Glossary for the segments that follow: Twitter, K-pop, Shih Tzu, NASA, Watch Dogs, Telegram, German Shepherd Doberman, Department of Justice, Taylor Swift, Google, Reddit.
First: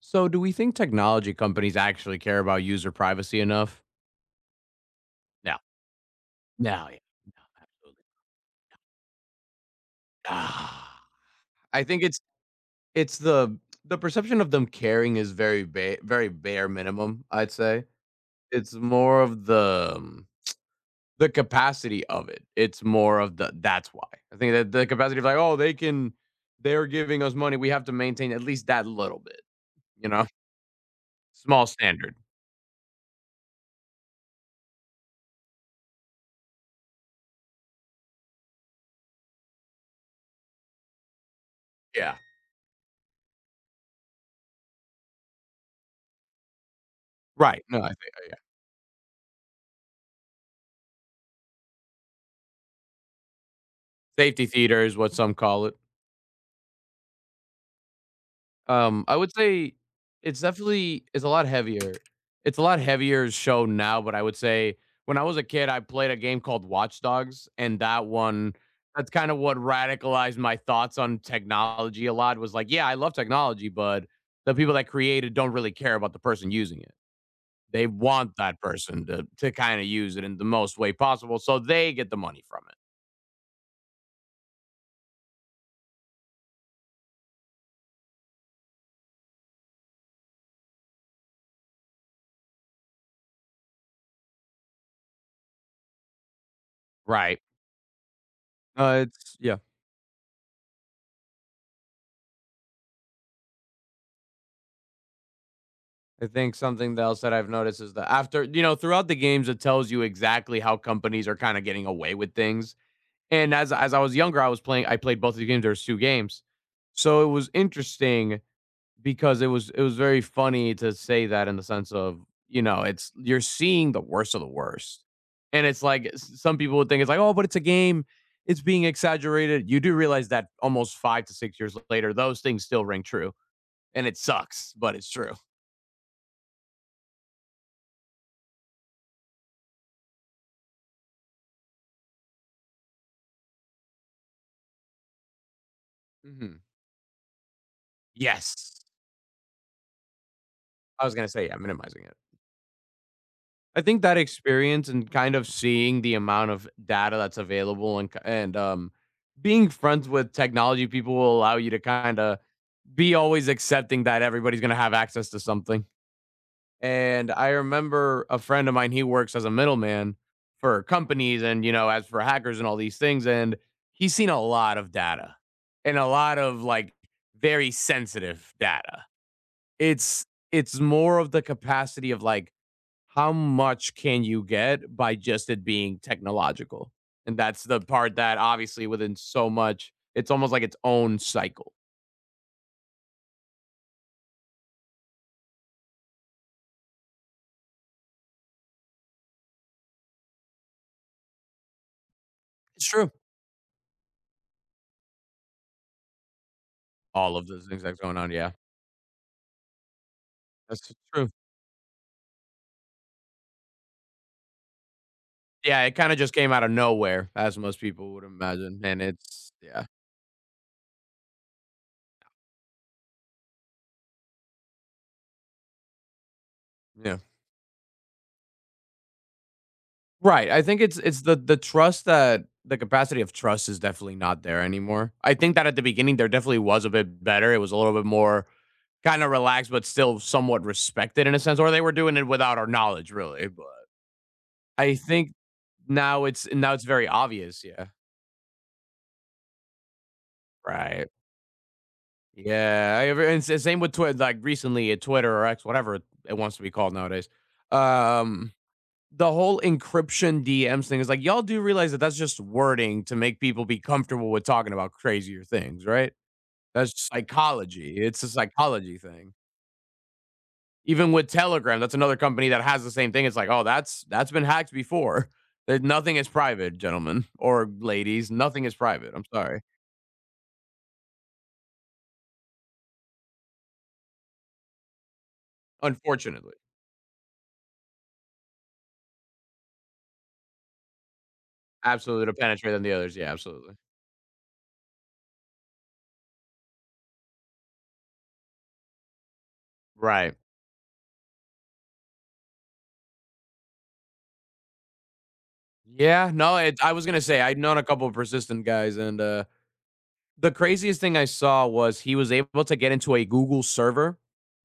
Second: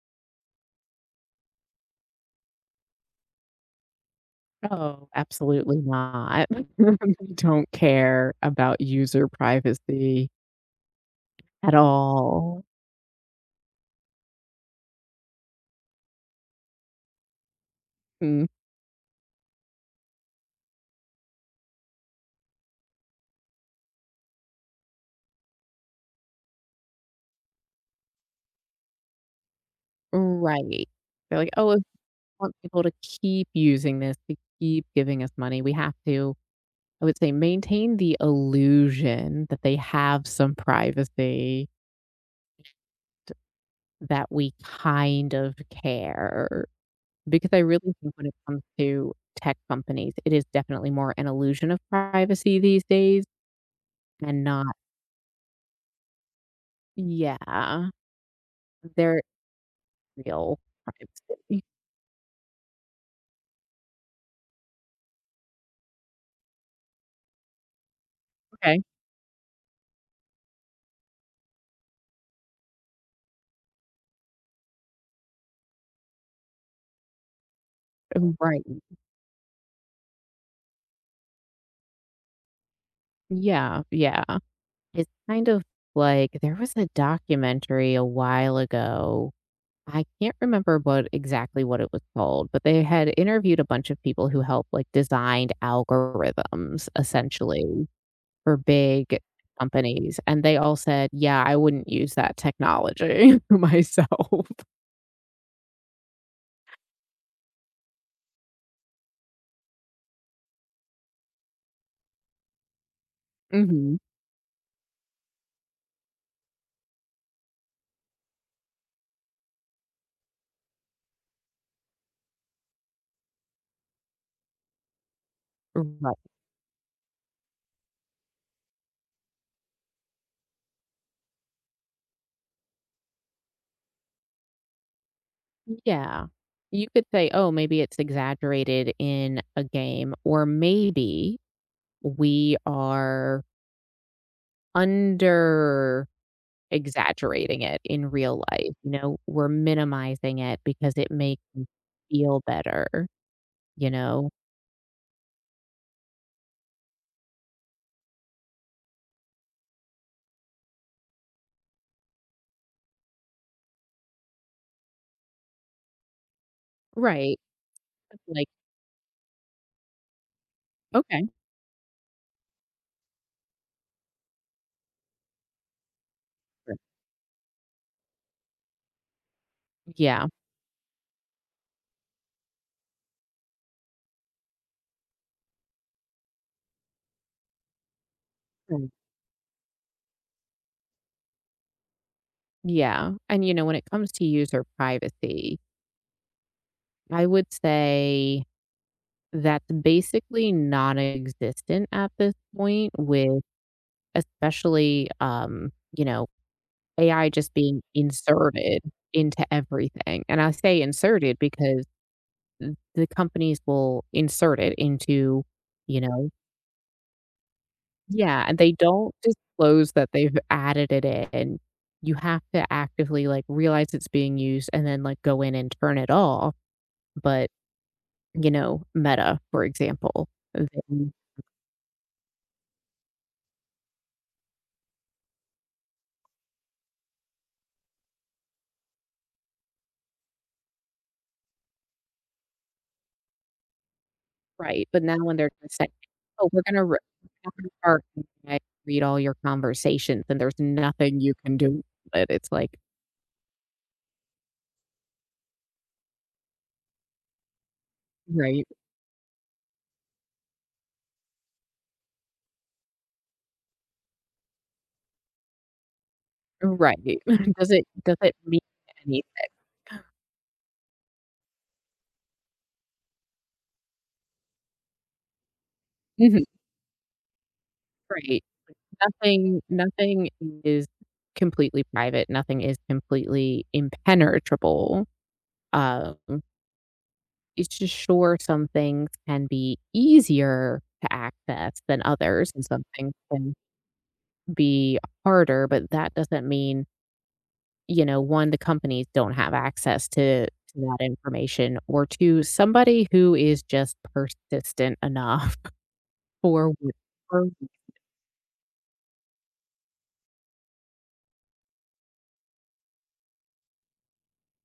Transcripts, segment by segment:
So, do we think technology companies actually care about user privacy enough? Oh, No, absolutely not. no, They yeah, no, don't absolutely. care about user privacy Ah, at I think it's all. it's the perception of them caring is very bare minimum. I'd say Mm, it's more of the capacity of it. It's more of the that's why I think that the capacity of like, oh, they're giving us money, we have to maintain at least that little bit, you know, right. They're like, small "Oh, if you standard. want people to keep using this, to keep giving us money, we have to," I would say, maintain the illusion that they have some privacy, Yeah, that we kind of care. Because I right. No, I really think think when yeah, it comes to tech companies, it is definitely more an illusion of privacy these days and safety not. theater is what some call it. Yeah. I They're would say it's real definitely it's a lot privacy. heavier. It's a lot heavier show now, but I would say when I was a kid, I played a game called Watch Dogs, and that one, Okay. that's kind of what radicalized my thoughts on technology a lot. Was like, yeah, I love technology, but the people that create it don't really care about the person using it. They want that Right. person to kind of use it in the most way possible so they get the money from it. Yeah, yeah. It's kind of like there was a documentary a while ago. I can't remember what exactly what it was called, but they had interviewed a bunch of people who helped like designed algorithms Right. essentially for big It's yeah. companies. And they all said, yeah, I wouldn't use that technology myself. I think something else that I've noticed is that after, you know, throughout the games, it tells you exactly how companies are kind of getting away with things. And as Mhm. I was younger, I was playing, I played both of the games. There was two games. So it was interesting because it was very funny to say that in the sense of, you know, it's you're seeing the worst of the worst. And it's like, Right. Some people would think it's like, oh, but it's a game. It's being exaggerated. You do realize that almost 5 to 6 years later, those things still ring true. And it sucks, but it's true. Yeah. You could say, "Oh, maybe it's exaggerated in a game," or maybe we are under Hmm. exaggerating it in real Yes. life, you know, we're minimizing it because I it was gonna makes say, yeah, me minimizing it. feel better, I you think that know? experience and kind of seeing the amount of data that's available and being friends with technology people will allow you to kind of be always accepting that everybody's gonna have access to something. And Right. I remember a Like, friend of mine, he works as a middleman for okay. companies and, you know, as for hackers and all these things, and he's seen a lot of data and a lot of Sure. like very sensitive data. It's Yeah. it's more of the capacity of like how much can you get by just it being technological? And that's the part that Mm. obviously within so much, it's almost like its own cycle. Yeah, and, you know, when it comes to user privacy, I would say that's basically non-existent at this It's point true. with especially, you know, AI All of just those things being that's going on. Yeah. inserted into everything, and I say That's so true. inserted because the companies will insert it into, Yeah. It you kind of know. just came out of nowhere, as most people would Yeah, and they imagine. And don't it's, yeah. disclose that they've added it in. You have to actively, like, realize it's being used and then, like, go in and turn it off, Yeah. but, you know, Meta, for example, Right. I they. think it's the trust that the capacity of trust is definitely not there anymore. I think that at the beginning there definitely was a bit better. It was a little bit more kind of relaxed, but still somewhat respected in a sense, or they were doing it without our knowledge, really. But Right, I but now think when they're just like, "Oh, we're now it's gonna re very obvious. Yeah. our I read all your conversations, and there's Right. nothing you can do with it." It's like Yeah. I ever, and same with Twitter. Like recently, at Twitter or X, whatever it wants to be called nowadays. Um, right, the whole encryption DMs thing is like, y'all do realize that that's just wording to make people be comfortable with talking about crazier things, right? right. That's Does it psychology. does It's a it mean psychology thing. anything? Even with Telegram, that's another company that has the same thing. It's like, oh, that's been hacked before. That nothing is Mhm, private, gentlemen or ladies. right. Nothing is private. I'm sorry. Nothing is completely private, nothing is completely impenetrable. Um, Unfortunately, it's just sure some things can be easier to access than absolutely to others, and penetrate than some the things others. Yeah, can absolutely. be harder, but that doesn't mean you know, one, the companies don't have access Right. to that information, or two, somebody who is just persistent enough. Yeah. No. for It, I what was gonna say for I'd known a couple of persistent guys, and the craziest thing I saw was he was able to get into a Google server.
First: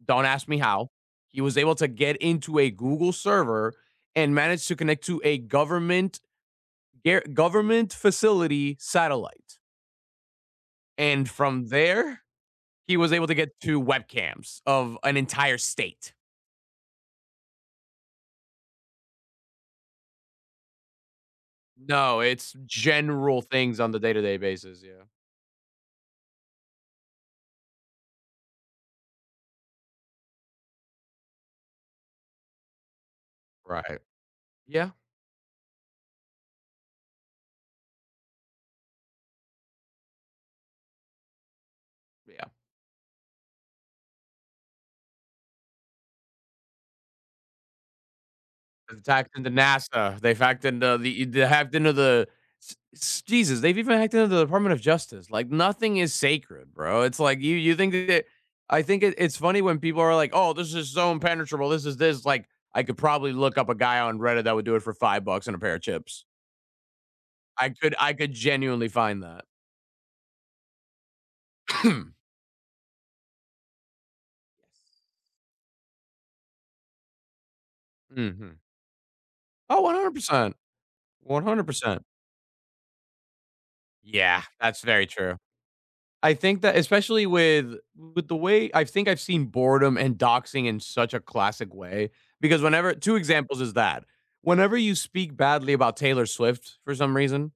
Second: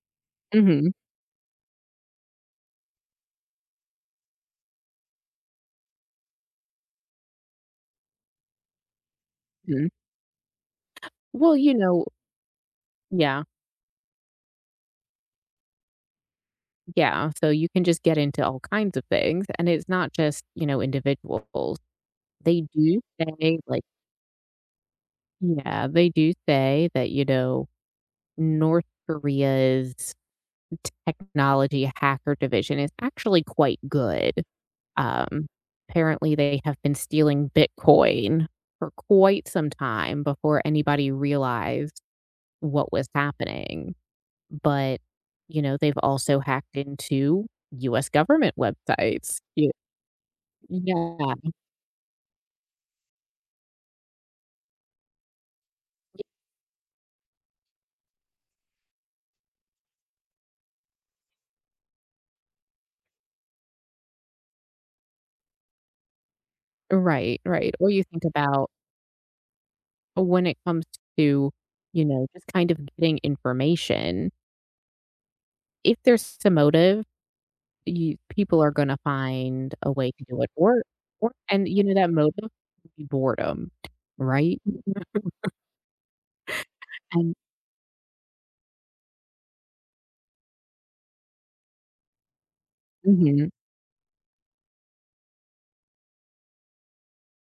Don't ask me how. Mhm, He was able to get into a Google server and managed to connect to a government government facility satellite. mhm. And Well, from you know. there, he was able to Yeah, get to webcams of an entire state. yeah, so you can just get into all kinds of things, and it's not just, you know, individuals. No, it's They do general say, things like. on the day-to-day basis, yeah. Yeah, they do say that, you know, North Korea's technology hacker division is actually quite Right. good. Yeah. Um, Apparently, they have been stealing Bitcoin for quite some time before anybody realized Yeah. what was happening. But, you know, they've also hacked into US government They've hacked websites. into Ye NASA. They've hacked into Yeah. They hacked into the s s Jesus, they've even hacked into the Department of Justice. Like, nothing is sacred, bro. It's like you think that I think it's funny when people are like, "Oh, this is so impenetrable. This is this." Like, I could probably look up a guy on Reddit that would do it for 5 bucks and a pair of chips. Right, I right. Or could you I think could about genuinely find that. when it comes to, you know, just kind of getting information, if there's a motive. You Mhm. people are gonna find Oh, a way to do it, 100%. Or and you know 100%. that motive would be boredom, Yeah, right? that's very true. I think that especially And with with the way I think I've seen boredom and doxing in such a classic way because whenever 2 mhm, examples is that whenever you speak badly about Taylor Swift for some reason,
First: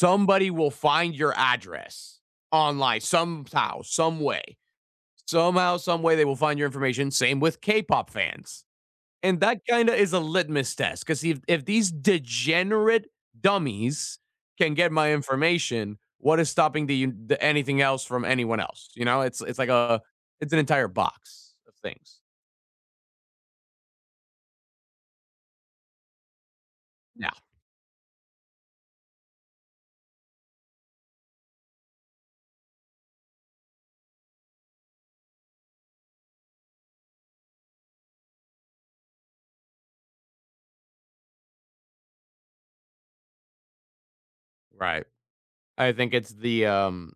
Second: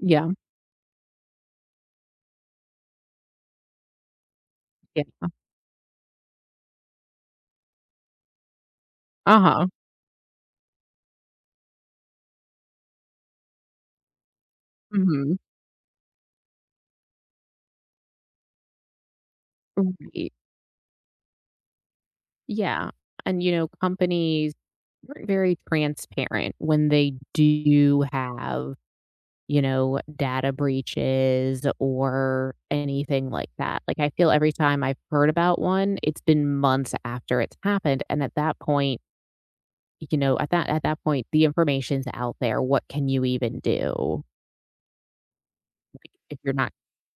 yeah, will find your address online somehow, some way. yeah, Somehow, some way they will find your information. Same with K-pop fans. And that uh-huh, kinda is a litmus test, because if these degenerate dummies can get my mhm, information, what is stopping the anything else from anyone else, you know? It's like a, right, it's an entire box of things. yeah, and, you know, companies aren't very transparent when they Yeah. do have, you know, data breaches or anything like that, like, I feel every time I've heard about one, it's been months after it's happened, and at that point. You know, at that point, the information's out there. What can you even do Right. I think it's if you're the, not. um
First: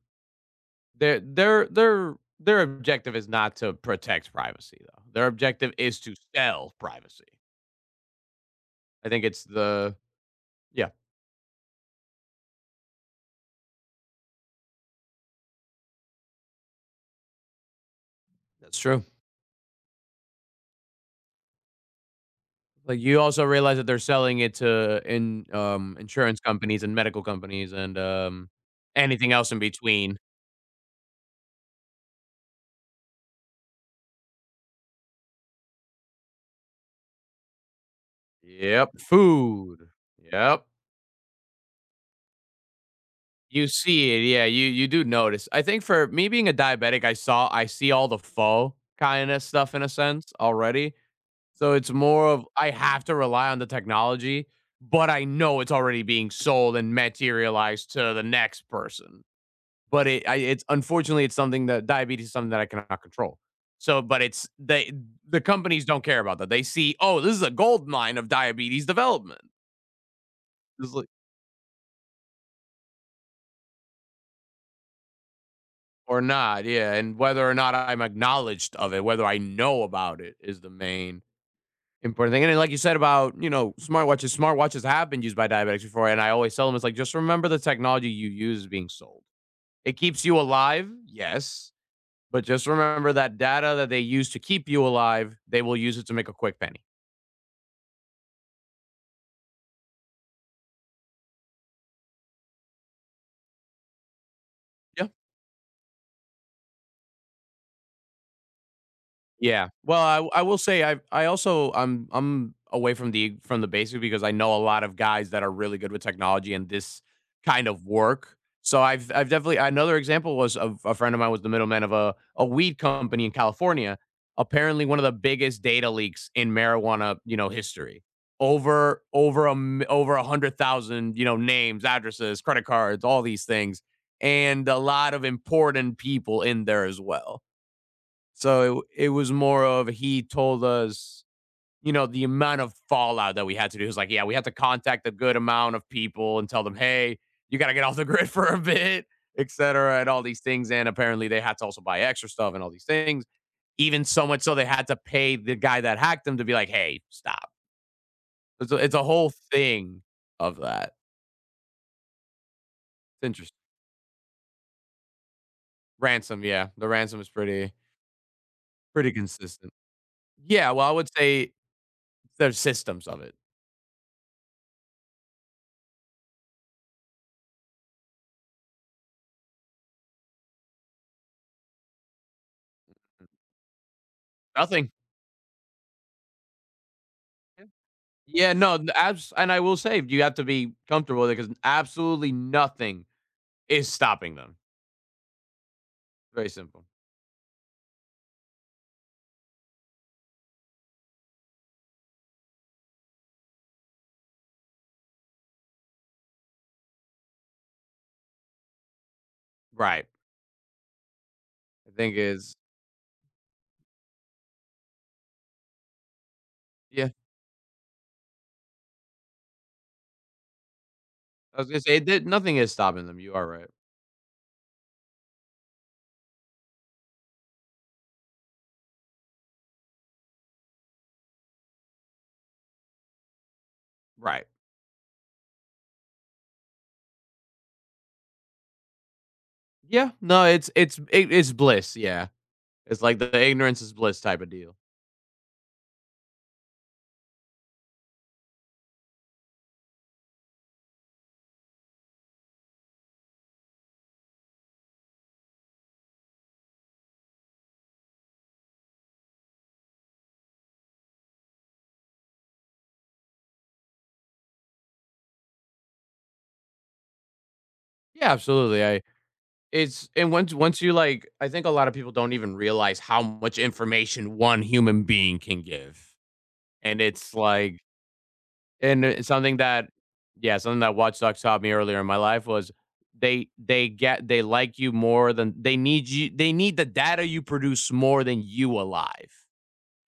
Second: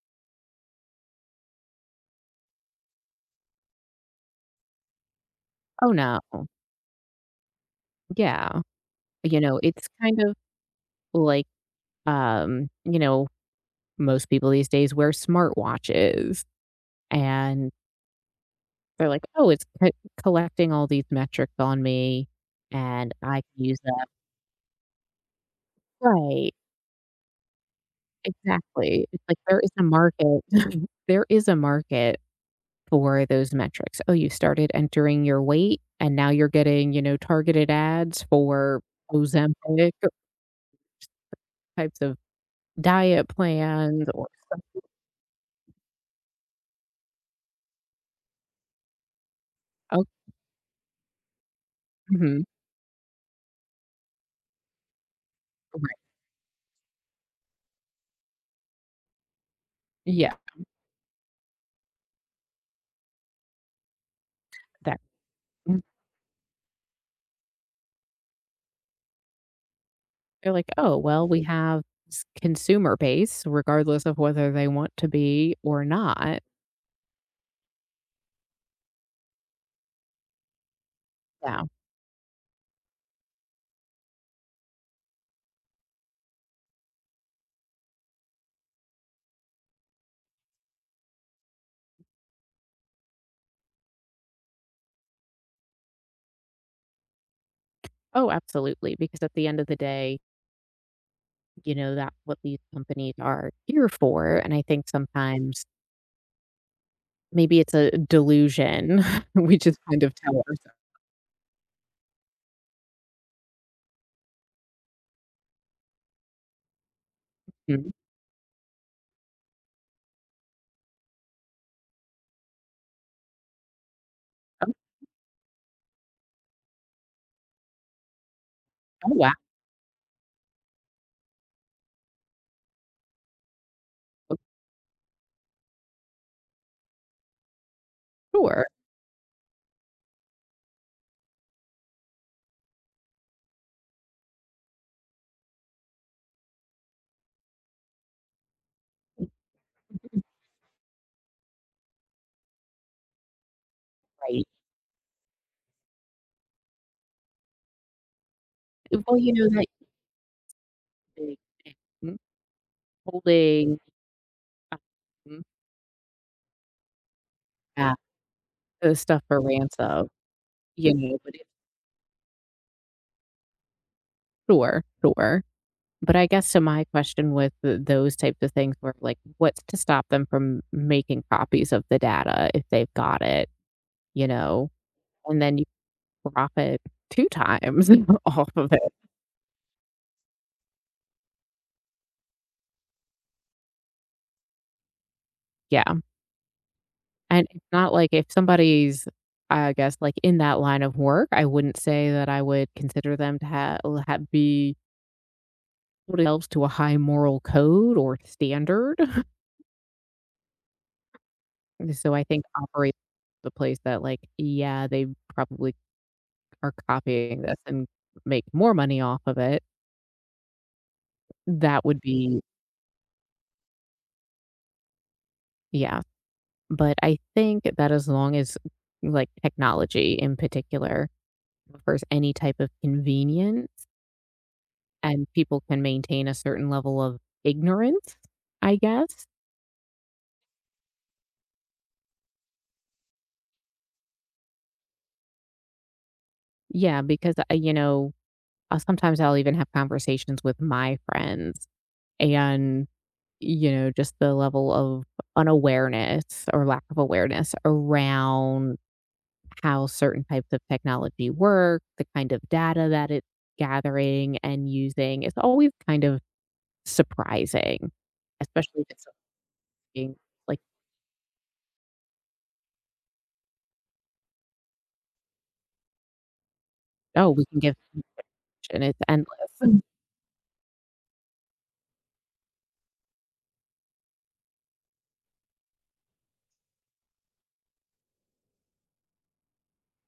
their objective is not to protect privacy, though. Their objective Oh, is to no. sell privacy. Yeah. I think You it's know, it's the, kind of yeah, like, you know, most people these days wear smartwatches, and that's true. they're like, "Oh, it's c collecting all these metrics on me, Like, and you I also can realize use that them." they're selling it to in insurance Right. companies and medical companies and, Exactly. It's anything like else in there is a between. market. There is a market for those metrics? Oh, you started entering your weight and now you're getting, you know, targeted ads for Yep, food. Ozempic Yep. types of diet You plans see it, or yeah, you do notice. I think for me being a diabetic, I see all the faux kinda stuff in a oh, sense already, so it's more mhm, of I have to rely on the technology, but I know it's already right. being sold and materialized to the next person. But it Yeah, I, it's unfortunately it's something that diabetes is something that I cannot control. So, but it's they that the mm. companies don't care about that. They see, oh, this is a gold mine of diabetes development. They're like, It's "Oh, like well, we have this consumer base regardless of whether they want to be or or not." not, yeah. And whether or not I'm acknowledged of it, whether I know about it, is the main Yeah. important thing. And then like you said about, you know, smartwatches, smartwatches have been used by diabetics before, and I always tell them it's like, just remember the technology you use is being sold. It keeps you alive, yes. But just remember that data that they use to keep you alive, they will use it to make a quick penny. Oh, absolutely, because at the end of the day, you know, that's what these companies are here for, and I think Yeah. sometimes maybe it's a delusion we Yeah. just Well, kind of tell I will ourselves. say I also I'm away from the basics because I know a lot of guys that are really good with technology and this kind of work. So I've definitely another example was of a friend of mine was the middleman of a weed company in California. Oh, Apparently, one of the biggest data leaks in marijuana, you know, history. Oh, wow. Over 100,000, you know, names, addresses, credit cards, all these things, Oh, and a lot of important people in there as well. sure, So it was more of he told us, you know, the amount of fallout that we had to do. He was like, yeah, we have to contact a good amount of people and tell them, hey, you got to get off the grid for a bit, et cetera, and all these things. And apparently they had to also buy extra stuff and all these things. Even so much right. so they had to pay the guy that hacked them to be like, hey, stop. It's a Well, whole you know, that thing of that. m It's interesting. holding, um, Ransom, yeah. The ransom is pretty yeah, the pretty stuff for consistent. ransom, Yeah, well, I you would know, but it say there's systems of it. sure, sure. But I guess to my question with th those types of things were, like, what's to stop them from making copies of the data if they've got it, you know? Nothing. And then you profit two times off Yeah, of no, n it. abs and I will say, you have to be comfortable with it because absolutely nothing is stopping them. Yeah. Very simple. And it's not like if somebody's, I guess, like, in that line of work, I wouldn't say that I would consider them to have l ha be themselves to a high moral code or standard. Right. I And so think I think is operate the place that, like, yeah, they probably are yeah, copying this and make more money off of it. I was gonna That say would that be nothing is stopping them, you are right. yeah. But I think that as long as, like, technology in particular offers any type of convenience. Right. And people can maintain a certain level of ignorance, I guess? Yeah, no, it it's bliss, yeah. It's like the ignorance is bliss type of deal. Yeah, because, you know, sometimes I'll even have conversations with my friends and, you know, just the level of unawareness or lack of awareness around how certain types of technology work, the kind of data that it's gathering and using is always kind of surprising, Yeah, especially absolutely, if I it's it's something and once like, once you, like, I think a lot of people don't even realize how much information one human being can give, and "Oh, it's we can give" like. and it's And it's something endless. that, yeah, something that Watch Dogs taught me earlier in my life was they get they like you more than they need you, they need the data you produce more than you alive.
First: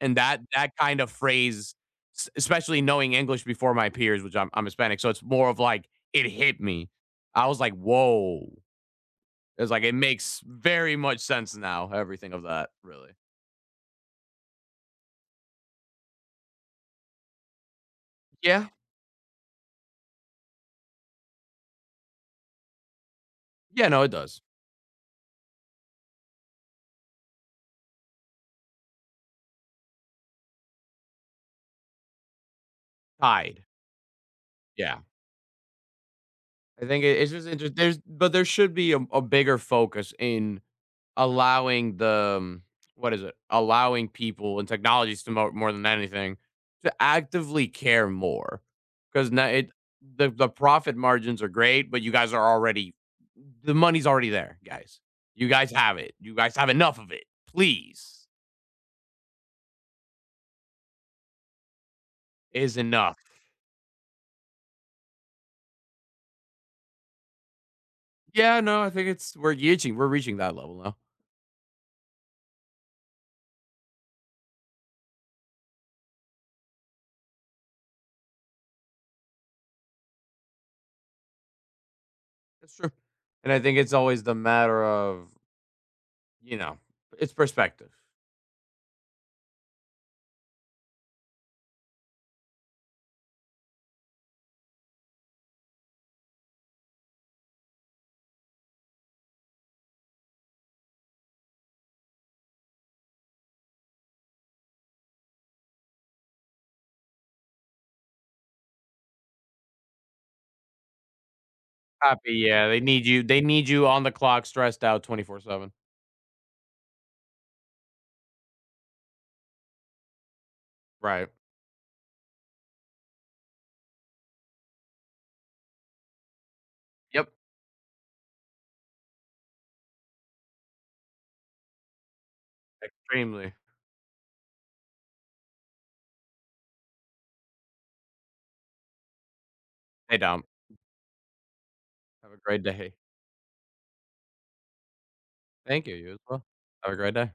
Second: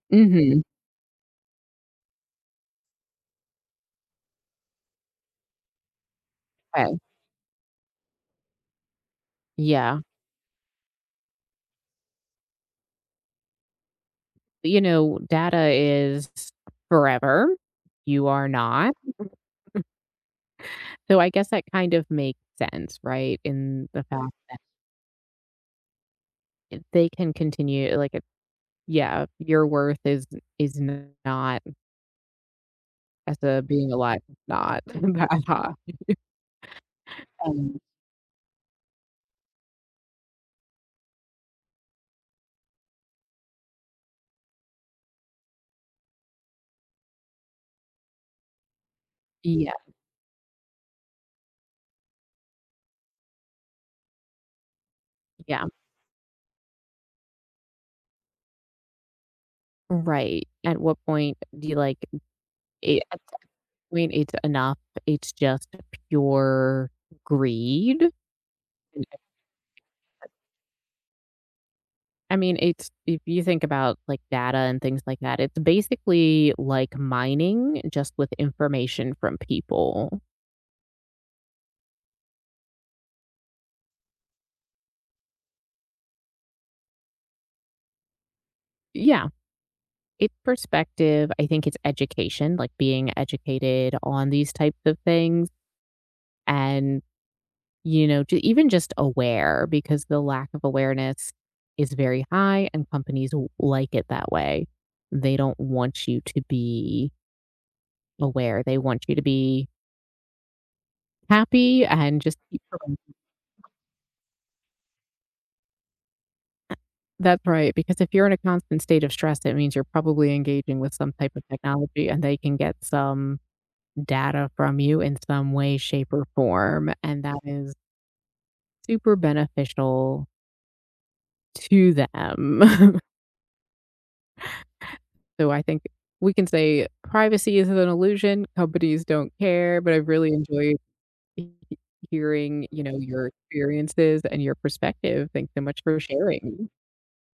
And that Mhm. that kind of phrase, especially knowing English before my peers, which I'm Hispanic, so it's more of like it hit me. I was like, whoa. It's like it Yeah. makes very much sense now, everything of that, really. You know, data is forever. You are Yeah. not. So I guess that kind of makes sense, right? Yeah, In no, the it fact does. that they can continue like it yeah, your worth is not as a Tied. being alive, is not Yeah. that high. I think it's just interesting, Um, there's but there should be a bigger focus in allowing the what is it? Allowing people and technologies to mo more than anything, to actively care more because now it yeah, the profit margins are great, but you guys are already the money's already there, guys. You yeah. guys have it. You guys have enough of it. Please, Right. At what point do you like is it, enough. at that point it's enough. It's just pure greed. Yeah, no, I think it's we're reaching that level now. I mean, it's if you think about, like, data and things like that, it's basically like mining just with information from people. That's true. And I think it's always the matter of, you know, it's perspective. Yeah, it's perspective, I think it's education, like being educated on these types of things and, you know, j even just aware because the lack of awareness is very high and companies w like it that way. They don't want you to be aware, they want you to be happy and Copy, just keep. yeah, they need you on the clock, stressed out 24/7. That's right, because if you're in a constant state of stress, it means you're probably engaging with some Right. type of technology and they can get some data from you in some way, shape, or form, and Yep, that is super beneficial to them. extremely. So I think we can say privacy is an illusion, companies don't care, but I've Hey, really Dom. enjoyed he Have a great hearing, you day. know, your experiences and your perspective. Thanks so much Thank you, for you as well. sharing. Have a great day.